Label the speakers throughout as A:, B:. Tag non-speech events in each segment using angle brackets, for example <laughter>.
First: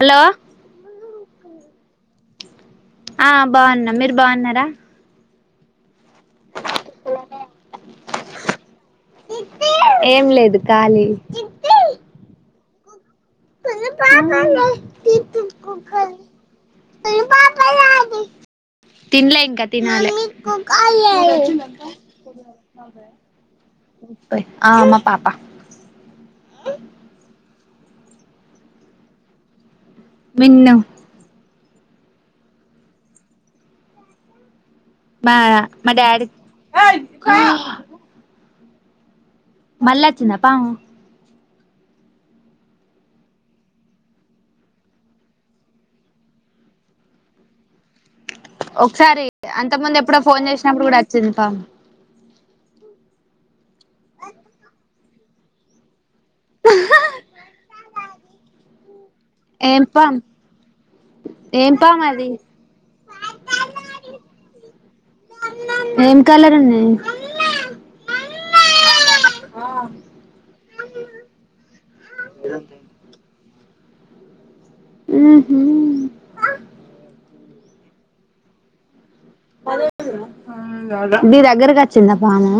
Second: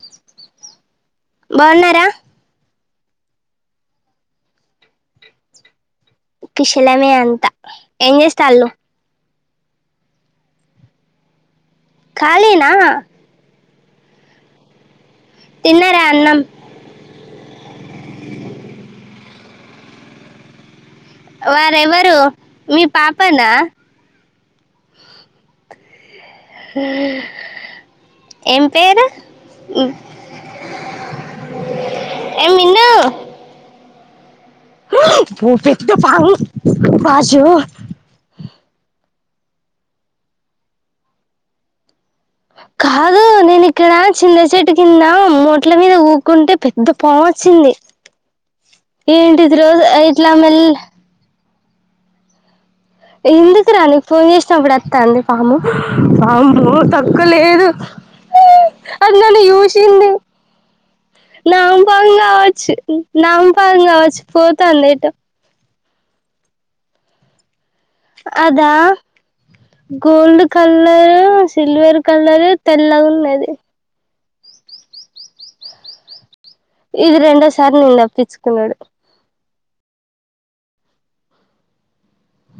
A: Hello
B: బాగున్నారా
A: ఆ బాగున్న మీరు బాగున్నారా
B: కిషలమే అంతా ఏం జేస్తాళ్ళు
A: ఏం లేదు ఖాళీ
B: ఖాళీనా
A: పా
B: తిన్నరా అన్నం
A: తినలే ఇంకా తినాలి
B: వారెవరు మీ పాపనా
A: పోయి ఆ మా పాపా
B: హ ఏపేరు
A: మిన్న
B: ఏ మీనా
A: మా
B: పూప
A: మా
B: పా
A: డాడీ
B: బజు
A: మళ్ల్ాచ్చిందప్పా
B: కాదు నేను ఇక్కడ చిన్నచటు కింద మూట్ల మీద ఊకుంటే పెద్ద పొం వచ్చింది
A: ఒకసారి
B: ఏంటిది
A: అంత
B: రోజు
A: ముందు ఎప్పుడ
B: ఇట్లా
A: ఫోన్
B: మెల్
A: చేసినప్పుడు కూడా వచ్చింది పా
B: ఎందుకు రా నీకు ఫోన్ చేసినప్పుడు ఎస్తా అండి పాము అబ తక్కువ లేదు అది నన్ను
A: ఏం
B: చూసింది
A: పామ్ ఏం పాము
B: నాంపం
A: అది
B: కావచ్చు నాంపకం కావచ్చు పోతుంది ఏటో
A: ఏం కలరున్నా
B: అదా గోల్డ్ కలరు సిల్వర్ కలరు తెల్లగాన్నది
A: ఆ
B: ఇది రెండోసారి నేను తప్పించుకున్నాడు
A: మీీ దగ్గరకి వచ్చిందా పాను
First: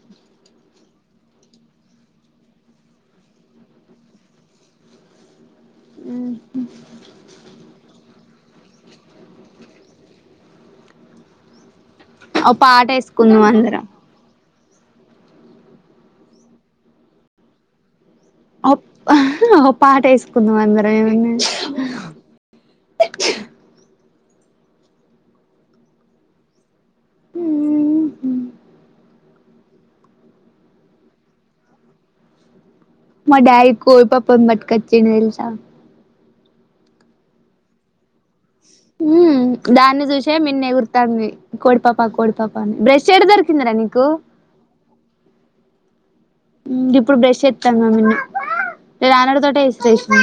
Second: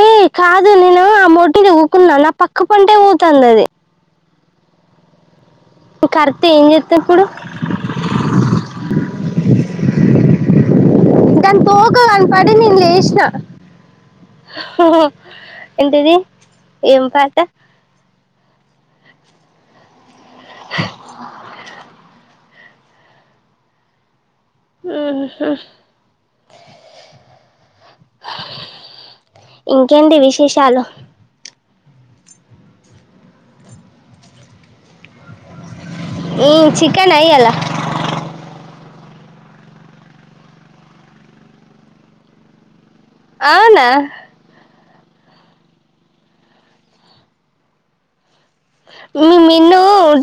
B: ఏయ కాదు నేను ఆ మొటినిఊకున్నా నా పక్క పంటే ఊతుంది అది ఇకరతే ఏం చేస్తా ఇప్పుడు సంతోష కాలని
A: ఓ
B: పడి నేను
A: పాట
B: లేసిన
A: వేసుకుందాం అందరం
B: ఏంటిది ఏం పాట
A: పటయిసు కొద్ందుమందిరమే పతి
B: ఆఓ
A: ఆ
B: ఇంకేంటి విశేషాలు
A: మా యి కో పాప మట్కచ్చని వెల్స
B: ఇ చికెన్ అయ్యాల
A: దాన్ని చూసే మన్న ఎగుర్తాంది కోడిపాపా కోడిపాపాని బ్రష్ చెడు దొరికిందరాా
B: అవునా
A: నీకు ఇప్పుడు బ్రష్ చెస్తానామ
B: ఇన్న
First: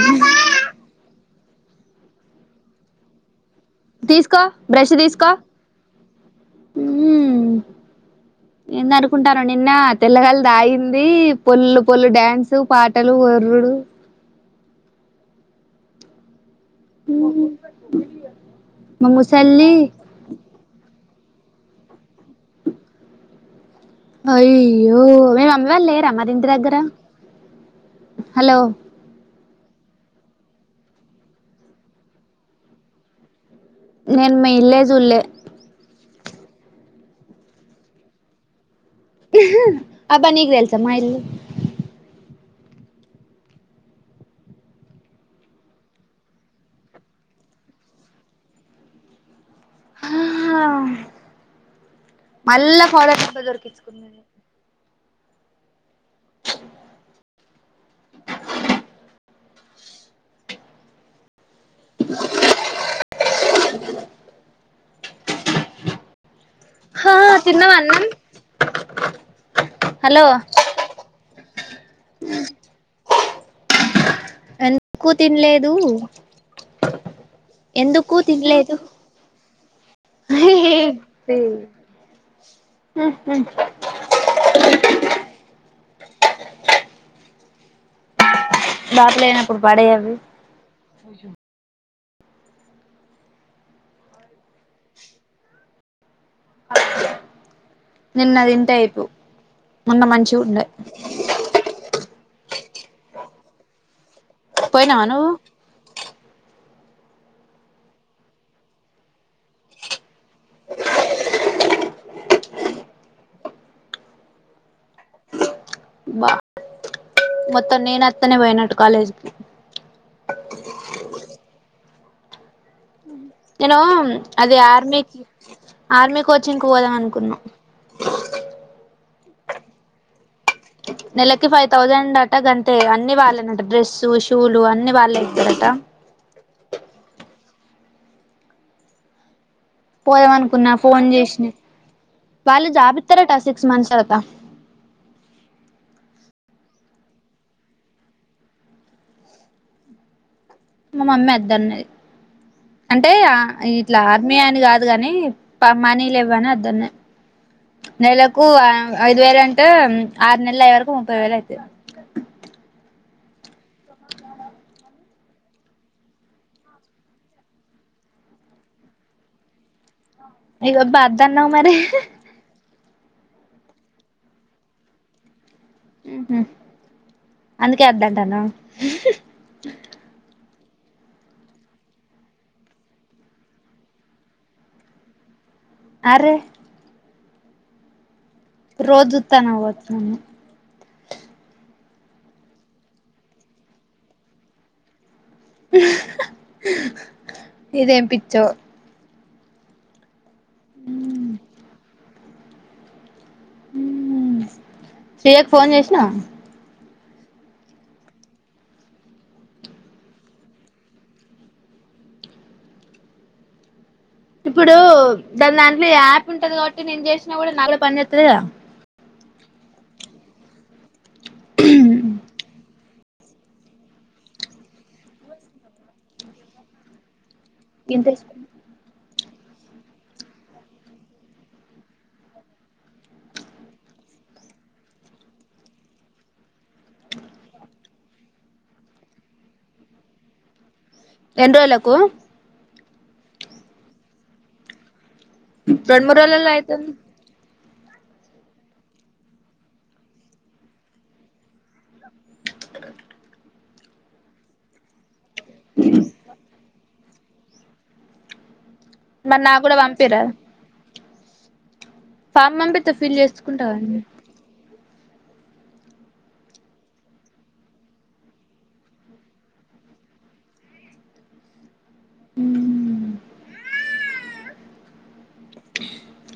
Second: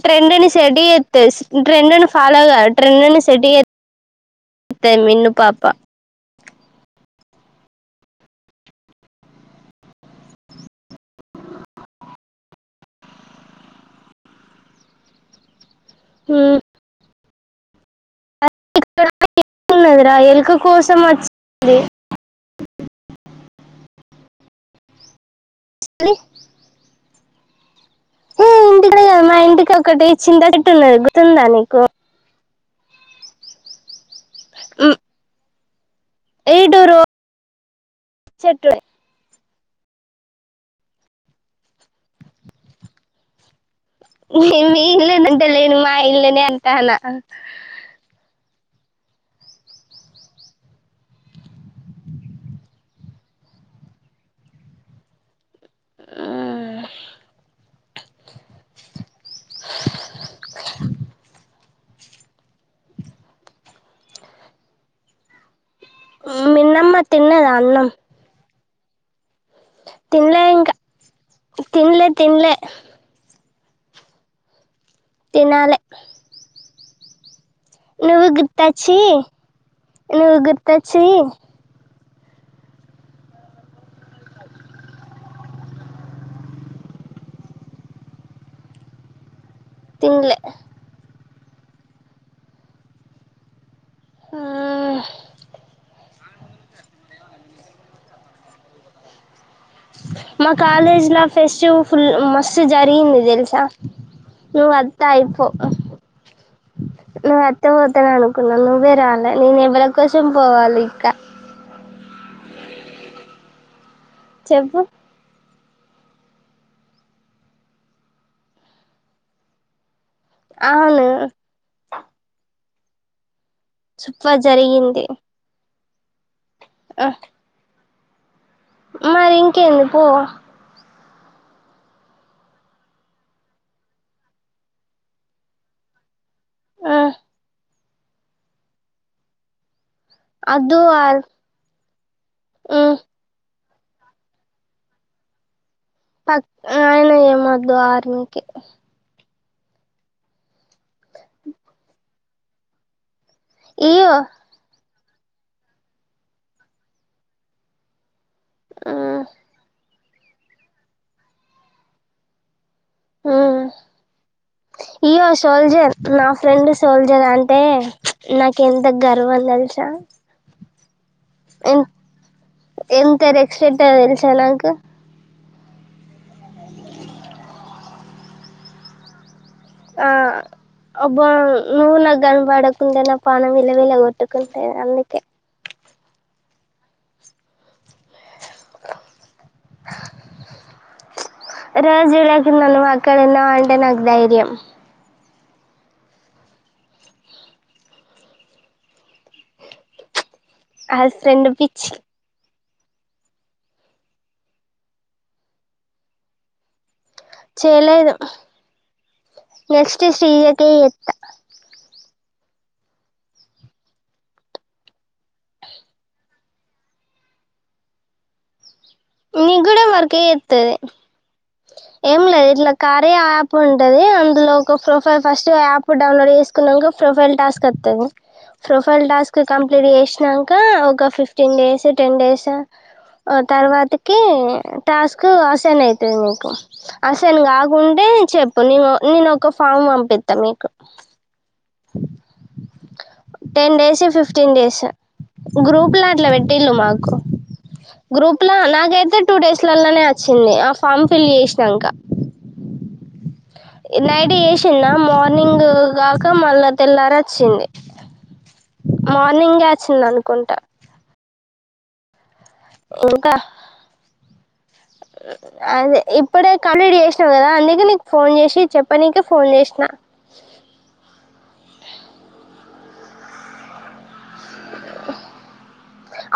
B: ట్రెం అని సెడ ఎత్త ట్రెండ్ ను ఫాలోగా ట్రెండ్ ను సెట్
A: తీసుకో బ్రష్
B: చేస్తది మిన్ను
A: తీసుకో
B: పాప
A: ఏంద అనుకుంటాను నిన్న తెల్లగళ తాగింది పొలుు పొళ్ళు డ్యాన్సు పాటలు ఎర్రుడు
B: ఆ డ
A: మా ముసల్ది
B: ఉన్నదిరా ఎలుక కోసం అ <unintelligible>
A: అయ్యో మేము అమ్మ వాళ్ళు
B: ఏ
A: లెేరా మరి ఇంటి దగ్గర హలో
B: ఇక ఒకటి చింతటెట్టు గుర్తుందా నీకు
A: నేను మెయిలే జూల్లే
B: ఈడురు చెట్లె
A: అబ్బా నీగ్దెల్సా మా ఇల్లు
B: నమి ఇల్లేనంతలేను మా ఇల్లనే అంతనా
A: మళ్ళా ఫాలప్ప దొరికించుకు
B: మిన్నమ్మా
A: హా
B: తిన్నదా
A: తిన్నావా
B: అన్నం
A: హలో
B: తిన్లే ఇంకా తిన్లే తిన్లే
A: అం ఎక్కు తినలేదు
B: తినాలే
A: ఎందుకు
B: నువ్వు
A: తినలేదు
B: గుర్తచ్చి నువ్వు గుర్తొచ్చి
A: హ బార్లేనా ఇప్పుడు పడవి
B: తినలే ఆ
A: నిన్న అది ఇంట అయిపు
B: మా కాలేజ్ లా ఫెస్టివ్ ఫుల్ మ స్తు జరిగింది తెలుసా? నువ అత్త
A: పోయినావా నువ్వు
B: అయిపో నువ్వు అత్త పోతాన అనుకున్నా నువ్వే రాలే నేను ఎవరి కోసం పోవాలి ఇంకా చెప్పు
A: బా మొత్త నేనత్తనే వయనట్టు కాలేజ్కి
B: అవును ఆ
A: నేను అది
B: జరిగింది
A: ఆర్మీకి ఆర్మీ కోచింగ్ పోదాం అనుకున్నా!
B: మరి ఇంకెంది పో
A: నెలకి ఫైవ్ థౌసండ్ అట గంతే అన్ని వాళ్ళనట డ్రెస్సు షూలు అన్ని వాళ్ళే ఇస్తరట
B: ఆ
A: పోయామనుకున్నా
B: అద్దు
A: ఫోన్
B: ఆర్
A: చేసిన వాళ్ళు జాబ్ ఇత్తారటా మనిషిఅయిత
B: పక్ ఆయన ఏమద్దు ఆర్మకి
A: మామమ్మీ అద్దరున్నది అంటే ఇట్లా
B: ఇయ్యో
A: ఆర్మీ అని కాదు కాని మనీలువ్వని అద్దన్నాయి నెల క్కువ ఐదు వేరంటే ఆరు నెలయ వరకు ముప్పై వేల యితే
B: హమ్ ఇయ్యో సోల్జర్ నా ఫ్రెండ్ సోల్జర్ అంటే నాక ఎంత గర్వం తెలుసా
A: ఇగో బద్ తన్నా మరి
B: ఎంతారు ఎక్స్డెట్ తెలిసా నాక
A: హమ్ అందుకే వద్దంటాను
B: ఆ అబ నుూల కనబడకుంటనా పణం విలవల కొట్టుకుంట అన్నికే
A: అరే రోజుతానువ్వచ్చాను
B: రాజుకి నన్న వాకాలన్న వంట నాకు్ధైర్యం
A: ఇదేం పచ్చో
B: అల ఫ్రెండ్ పిచి
A: హమ్ శియకు ఫోన్ చేసినా
B: చేలేదు నెక్స్ట్ శ్రీజక ఎత్త
A: ఇప్పుడు దాని దాంట్లో యాప్ ఉంటది కాబట్టి నేను చేసినా కూడా నలులో పనిచస్తుందిద
B: న కూడా వరకే ఎతుది ఎం లే ఎట్లా కార్య అప్ ఉంటది అందులో ఒక ప్రొఫైల్ ఫస్ట్ యాప్ డౌన్లోడ్ చేసుకున్నాక ఒక ప్రొఫైల్ టాస్క్ కతను
A: ఎన్ని
B: ప్రొఫైల్ టాస్క్ కంప్లీట్ చేసినాక ఒక ఫిఫ్టీన్ డేస్ టెన్ డేస్ తరువాత క టాస్క్ అసైన్ అవుతుంది ఇంకా అసేన్ గ గుంట అదే చెప్పు నేను నేను ఒక ఫామ్ పంపిస్తా మీకు
A: ఎన రోగలకు
B: ten days fifteen days group
A: రెండు మూడు
B: లాట్ల
A: రోజులలో
B: పెట్టటిళ్ళు
A: అయితుంది
B: మాకు గ్రూప్ నక్ నాకైతే టూ డేస్లలోనే వచ్చింది ఆ ఫామ్ ఫిల్ చేసినాక ఇదే ఏషన మర్ నింగ కాక మాల్ల తెల్లార చింది
A: మరి నాకు
B: మార్నింగ్
A: కూడా
B: అచ్చింది
A: పంపిరాదు
B: అనుకుంటా
A: ఫామ్ పంపిత్తా ఫిల్
B: ఇంకా
A: చేసుకుంటావనె
B: అదే ఇప్పుడే కంప్లీట్ చేసినావు కదా అందుకే నీకు ఫోన్ చేసి చెప్పనీకే ఫోన్ చేసినా
A: ఉమ్మ్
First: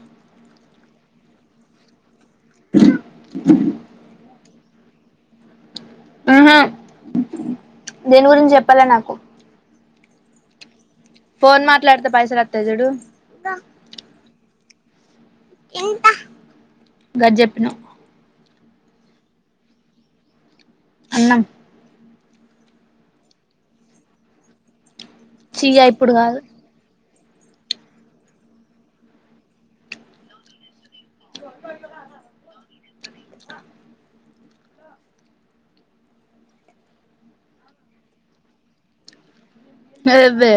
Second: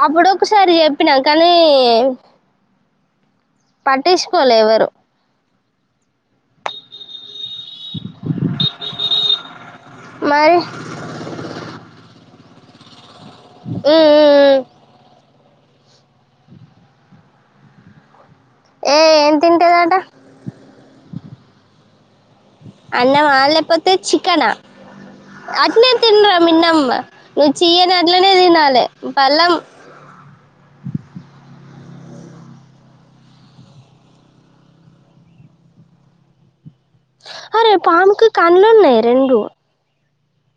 B: అప్పుడొకసారి చెప్పినా కానీ ట్టిచ్చుకోలే ఎవరు
A: ఆహా దేని గురించి చెప్పలా నాకు
B: మరి
A: ఫోన్ మాట్లాడుతే పైసాలొత్తయ్ చూడు
B: ఉమ్మ్ మ్మ్ మ్మ్
A: గద్ జెప్పిను
B: ఏ ఏం తింటదంట
A: అన్నం
B: అన్నమా లేకపోతే చికెనా
A: చీయ
B: అట్నే
A: ఇప్పుడు
B: తిన్రా
A: కాదు
B: మిన్నంబ నువ్వు చియ్య నట్లనే తినాలె పళ్ళెం
A: చప్ప
B: అరే పాముకు కండ్లున్నయ్ రెండు
A: అబెబ్బె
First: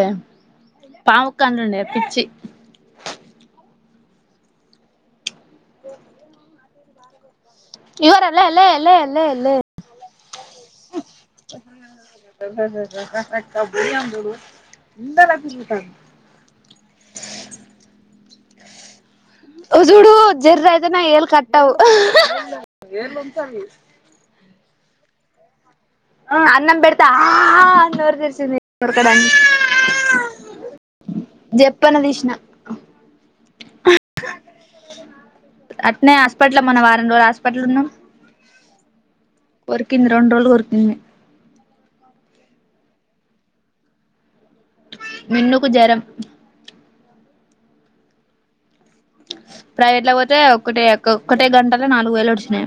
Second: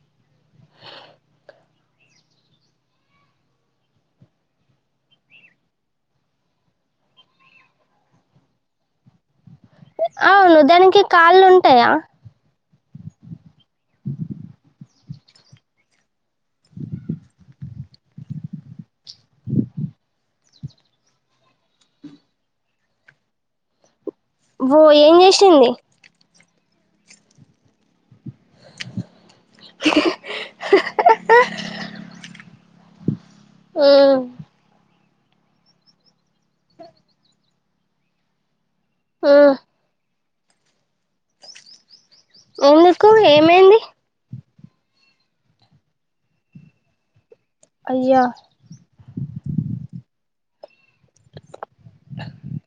A: పాముకు కండ్లున్నయా పిచ్చి ఇవర లే లే లే లే లే
B: అవును దానికి కాళ్ళుంటాయా
A: క్క బుడిందు ఇలకుత ఉ జూడు జర్ ఐతే నా ఏలు కట్టౌవ్
B: ఓ ఏం చేసింది
A: అన్నం బెడితే ఆ అని నోరు తెరి చింతి కొరకడాన్ జప్పన దీష్నా
B: ఊ
A: అట్నే యాస్ ప్పట్లో మొన్న వారం రోజులాస్ ప్పట్లున్ను
B: ఊ
A: రెండు రోజులు కొరికింది
B: ఎందుకు ఏమైంది
A: మిన్ను కు జరం
B: అయ్యా
A: ప్రైవేట్ ల పోతే ఒక్కటే <unintelligible> కొక్కటే గంటలో నాలుగు వేలు ఉడిషినాయి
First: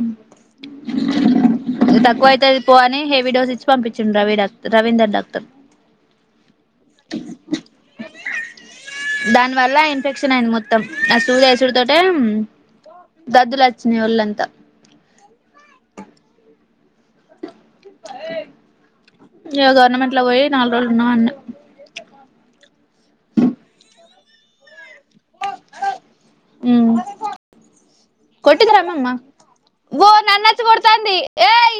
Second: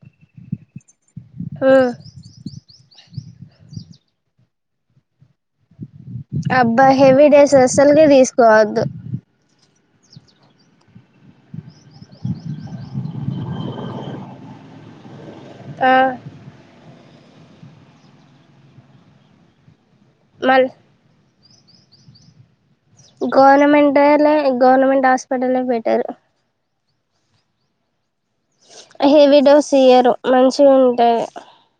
B: ఉమ్,
A: తక్కువైతాది స్నే హెవీ డోస్ ఇచ్చి పంపించండి రవి డాక్టర్ రవీందర్ డాక్టర్
B: కాదు
A: దాని వల్ల ఇన్ఫెక్షన్ అయింది మొత్తం ఆ సూది వేసుడు తట గద్దులు వచ్చినాయి ఒళ్ళంతా <unintelligible>
B: ఆ
A: గవర్నమెంట్ ఇట్ల పోయి
B: మళ్ళీ
A: నాలు రోజులు నున్న అన్న <unintelligible>
B: గవర్నమెంటో లే గవన్నమెంట్ హాస్పిటల్ యే బెటర్
A: హ్మ్మ్ కొట్టకు రమ్మన్న
B: హెవీ డోస్
A: ఓ
B: ఇయ్యరు
A: నన్నచ్చ
B: మంచిగా
A: కొడుతంది
B: ఉంటాయి
A: ఏయ్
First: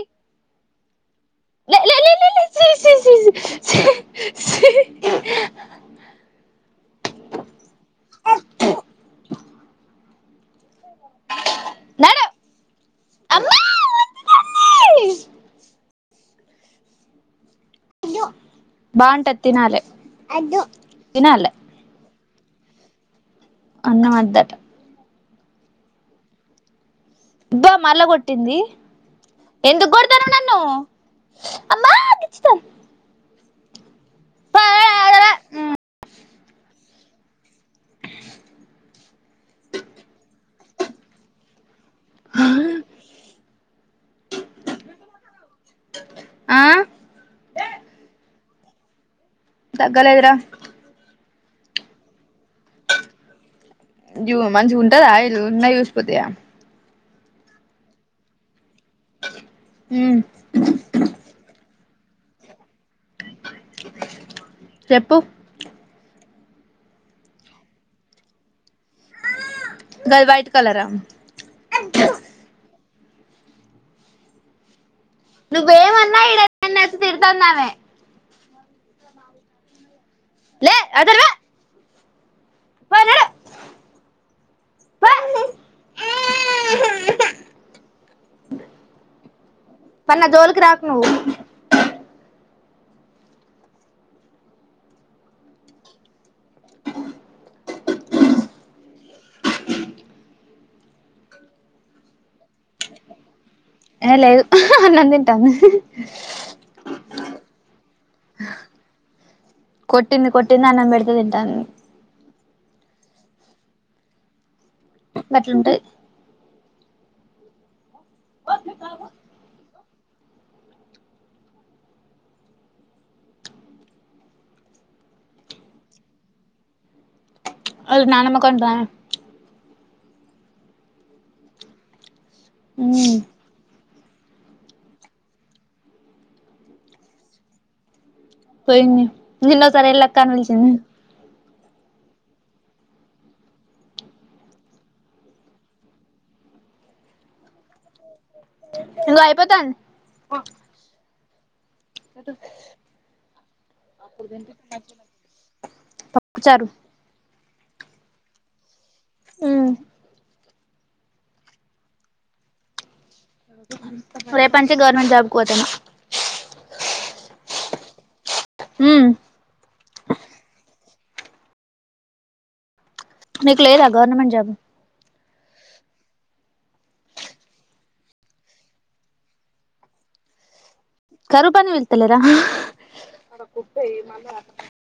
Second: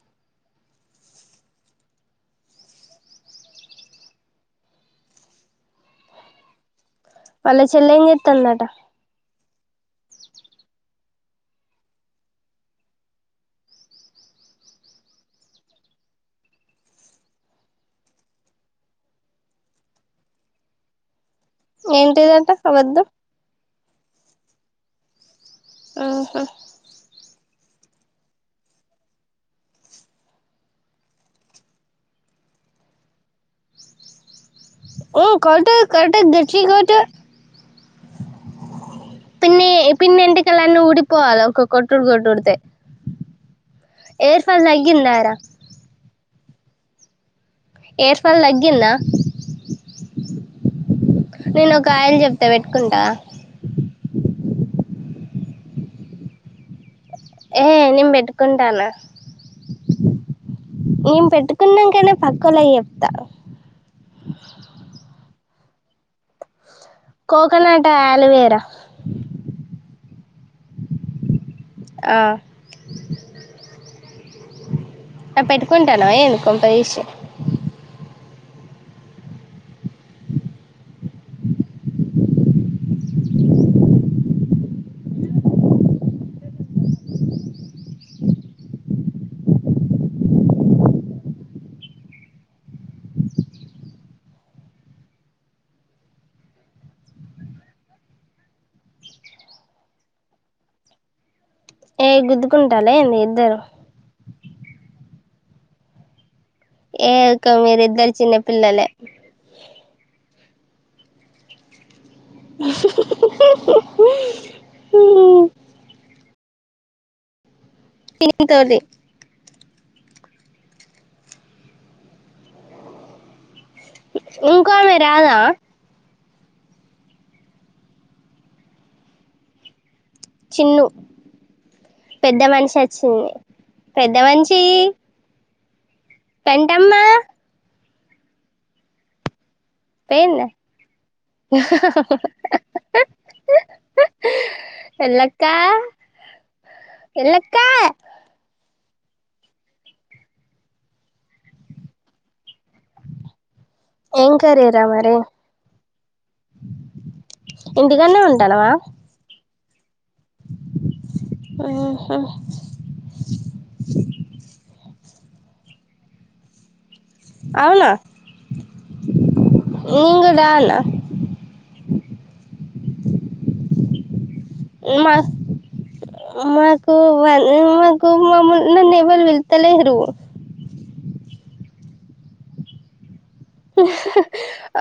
A: ఏ లే లే లే
B: వాళ్ళ చెల్ల ఏం చెత్తందట
A: నాడు అమ్మా వద్దు తల్లి బాగుంట తినాలే తినాలే
B: ఏంటిదంట వొద్దు
A: అన్నం వొద్దట
B: ఆహా
A: అబ్బా మల్ల కొట్టింది ఎందుకు కొడతాన్నవ్ నన్ను అమ్మా గిచ్చుతాంది.
B: ఓ కొట కట దచ్చ కట <unintelligible> ఊడిపోవాల ఒకొకొ కొట్టుడు కొట్టూడుతే ఎయిర్ ఫాల్ తగ్గిందార
A: ఆ
B: ఏర్ ఫాల్ తగ్గిందా
A: తగ్గలేదురా
B: నేనొక ఆయిల్ చెప్తా పెట్టుకుంటవా
A: మంచిగుంటదా ఆయిల్ ఉన్నయి ఊసిపోతయా
B: ఏ నేను పెట్టుకుంటాన్న
A: ఉమ్
B: ఏం పెట్టుకు నంకనే పక్కొల్లకీ చెప్తా
A: చెప్పు
B: కోకోనట్ ఆలోవేరా
A: గది వైట్ కలరా
B: ఆ ఆ
A: నువ్వు
B: పెట్టుకుంటానవా
A: ఏమన్నా
B: ఏంది
A: ఇక్కడ
B: కొంప
A: నన్ను వచ్చి
B: తీసి
A: తిడుతది ఆమె లే అవతలికి పో పా నడువు ప మరి నా జోలికి రాకు నువ్వు
B: ఏ గుద్దుకుంటాలా ఏంది ఇద్దరు
A: ఏ లేదు అన్నం తింటున్న
B: ఏ ఇక మీరు ఇద్దరు చిన్న పిల్లలే
A: కొట్టింది కొట్టింది అన్నం పెడితే తింటది
B: హ హా ఉ
A: గట్లుంటాది
B: కెలుకుతుంది ఇంకో ఆమె రాదా
A: అ నానమ్మకుండ
B: చిన్ను పెద్ద మనిషి
A: ఉమ్
B: వచ్చింది పెద్ద మంచి పెంటమ్మ
A: పోయింది నిన్నోసారి వెళ్ళలక్కని విలిచింది
B: ఎలక్కా ఎలక్కా
A: యిపోతాను అద <unintelligible>
B: ఏం కారీ ర మరే
A: పప్పుచారు
B: ఇందుకనే ఉంటానువా
A: ఆ
B: ఆహా
A: ే పంచ గవర్నమెంట్ జాబ్ కుద్దన
B: అవులా నింగడాా
A: నీకు లేదా గవర్నమెంట్ జాబు
B: మా మాకు మాకు మమ్మల్ నన్ను ఎ వాళు పి ళ్తలేరు
A: కరు పని వెళ్తలరా
B: అ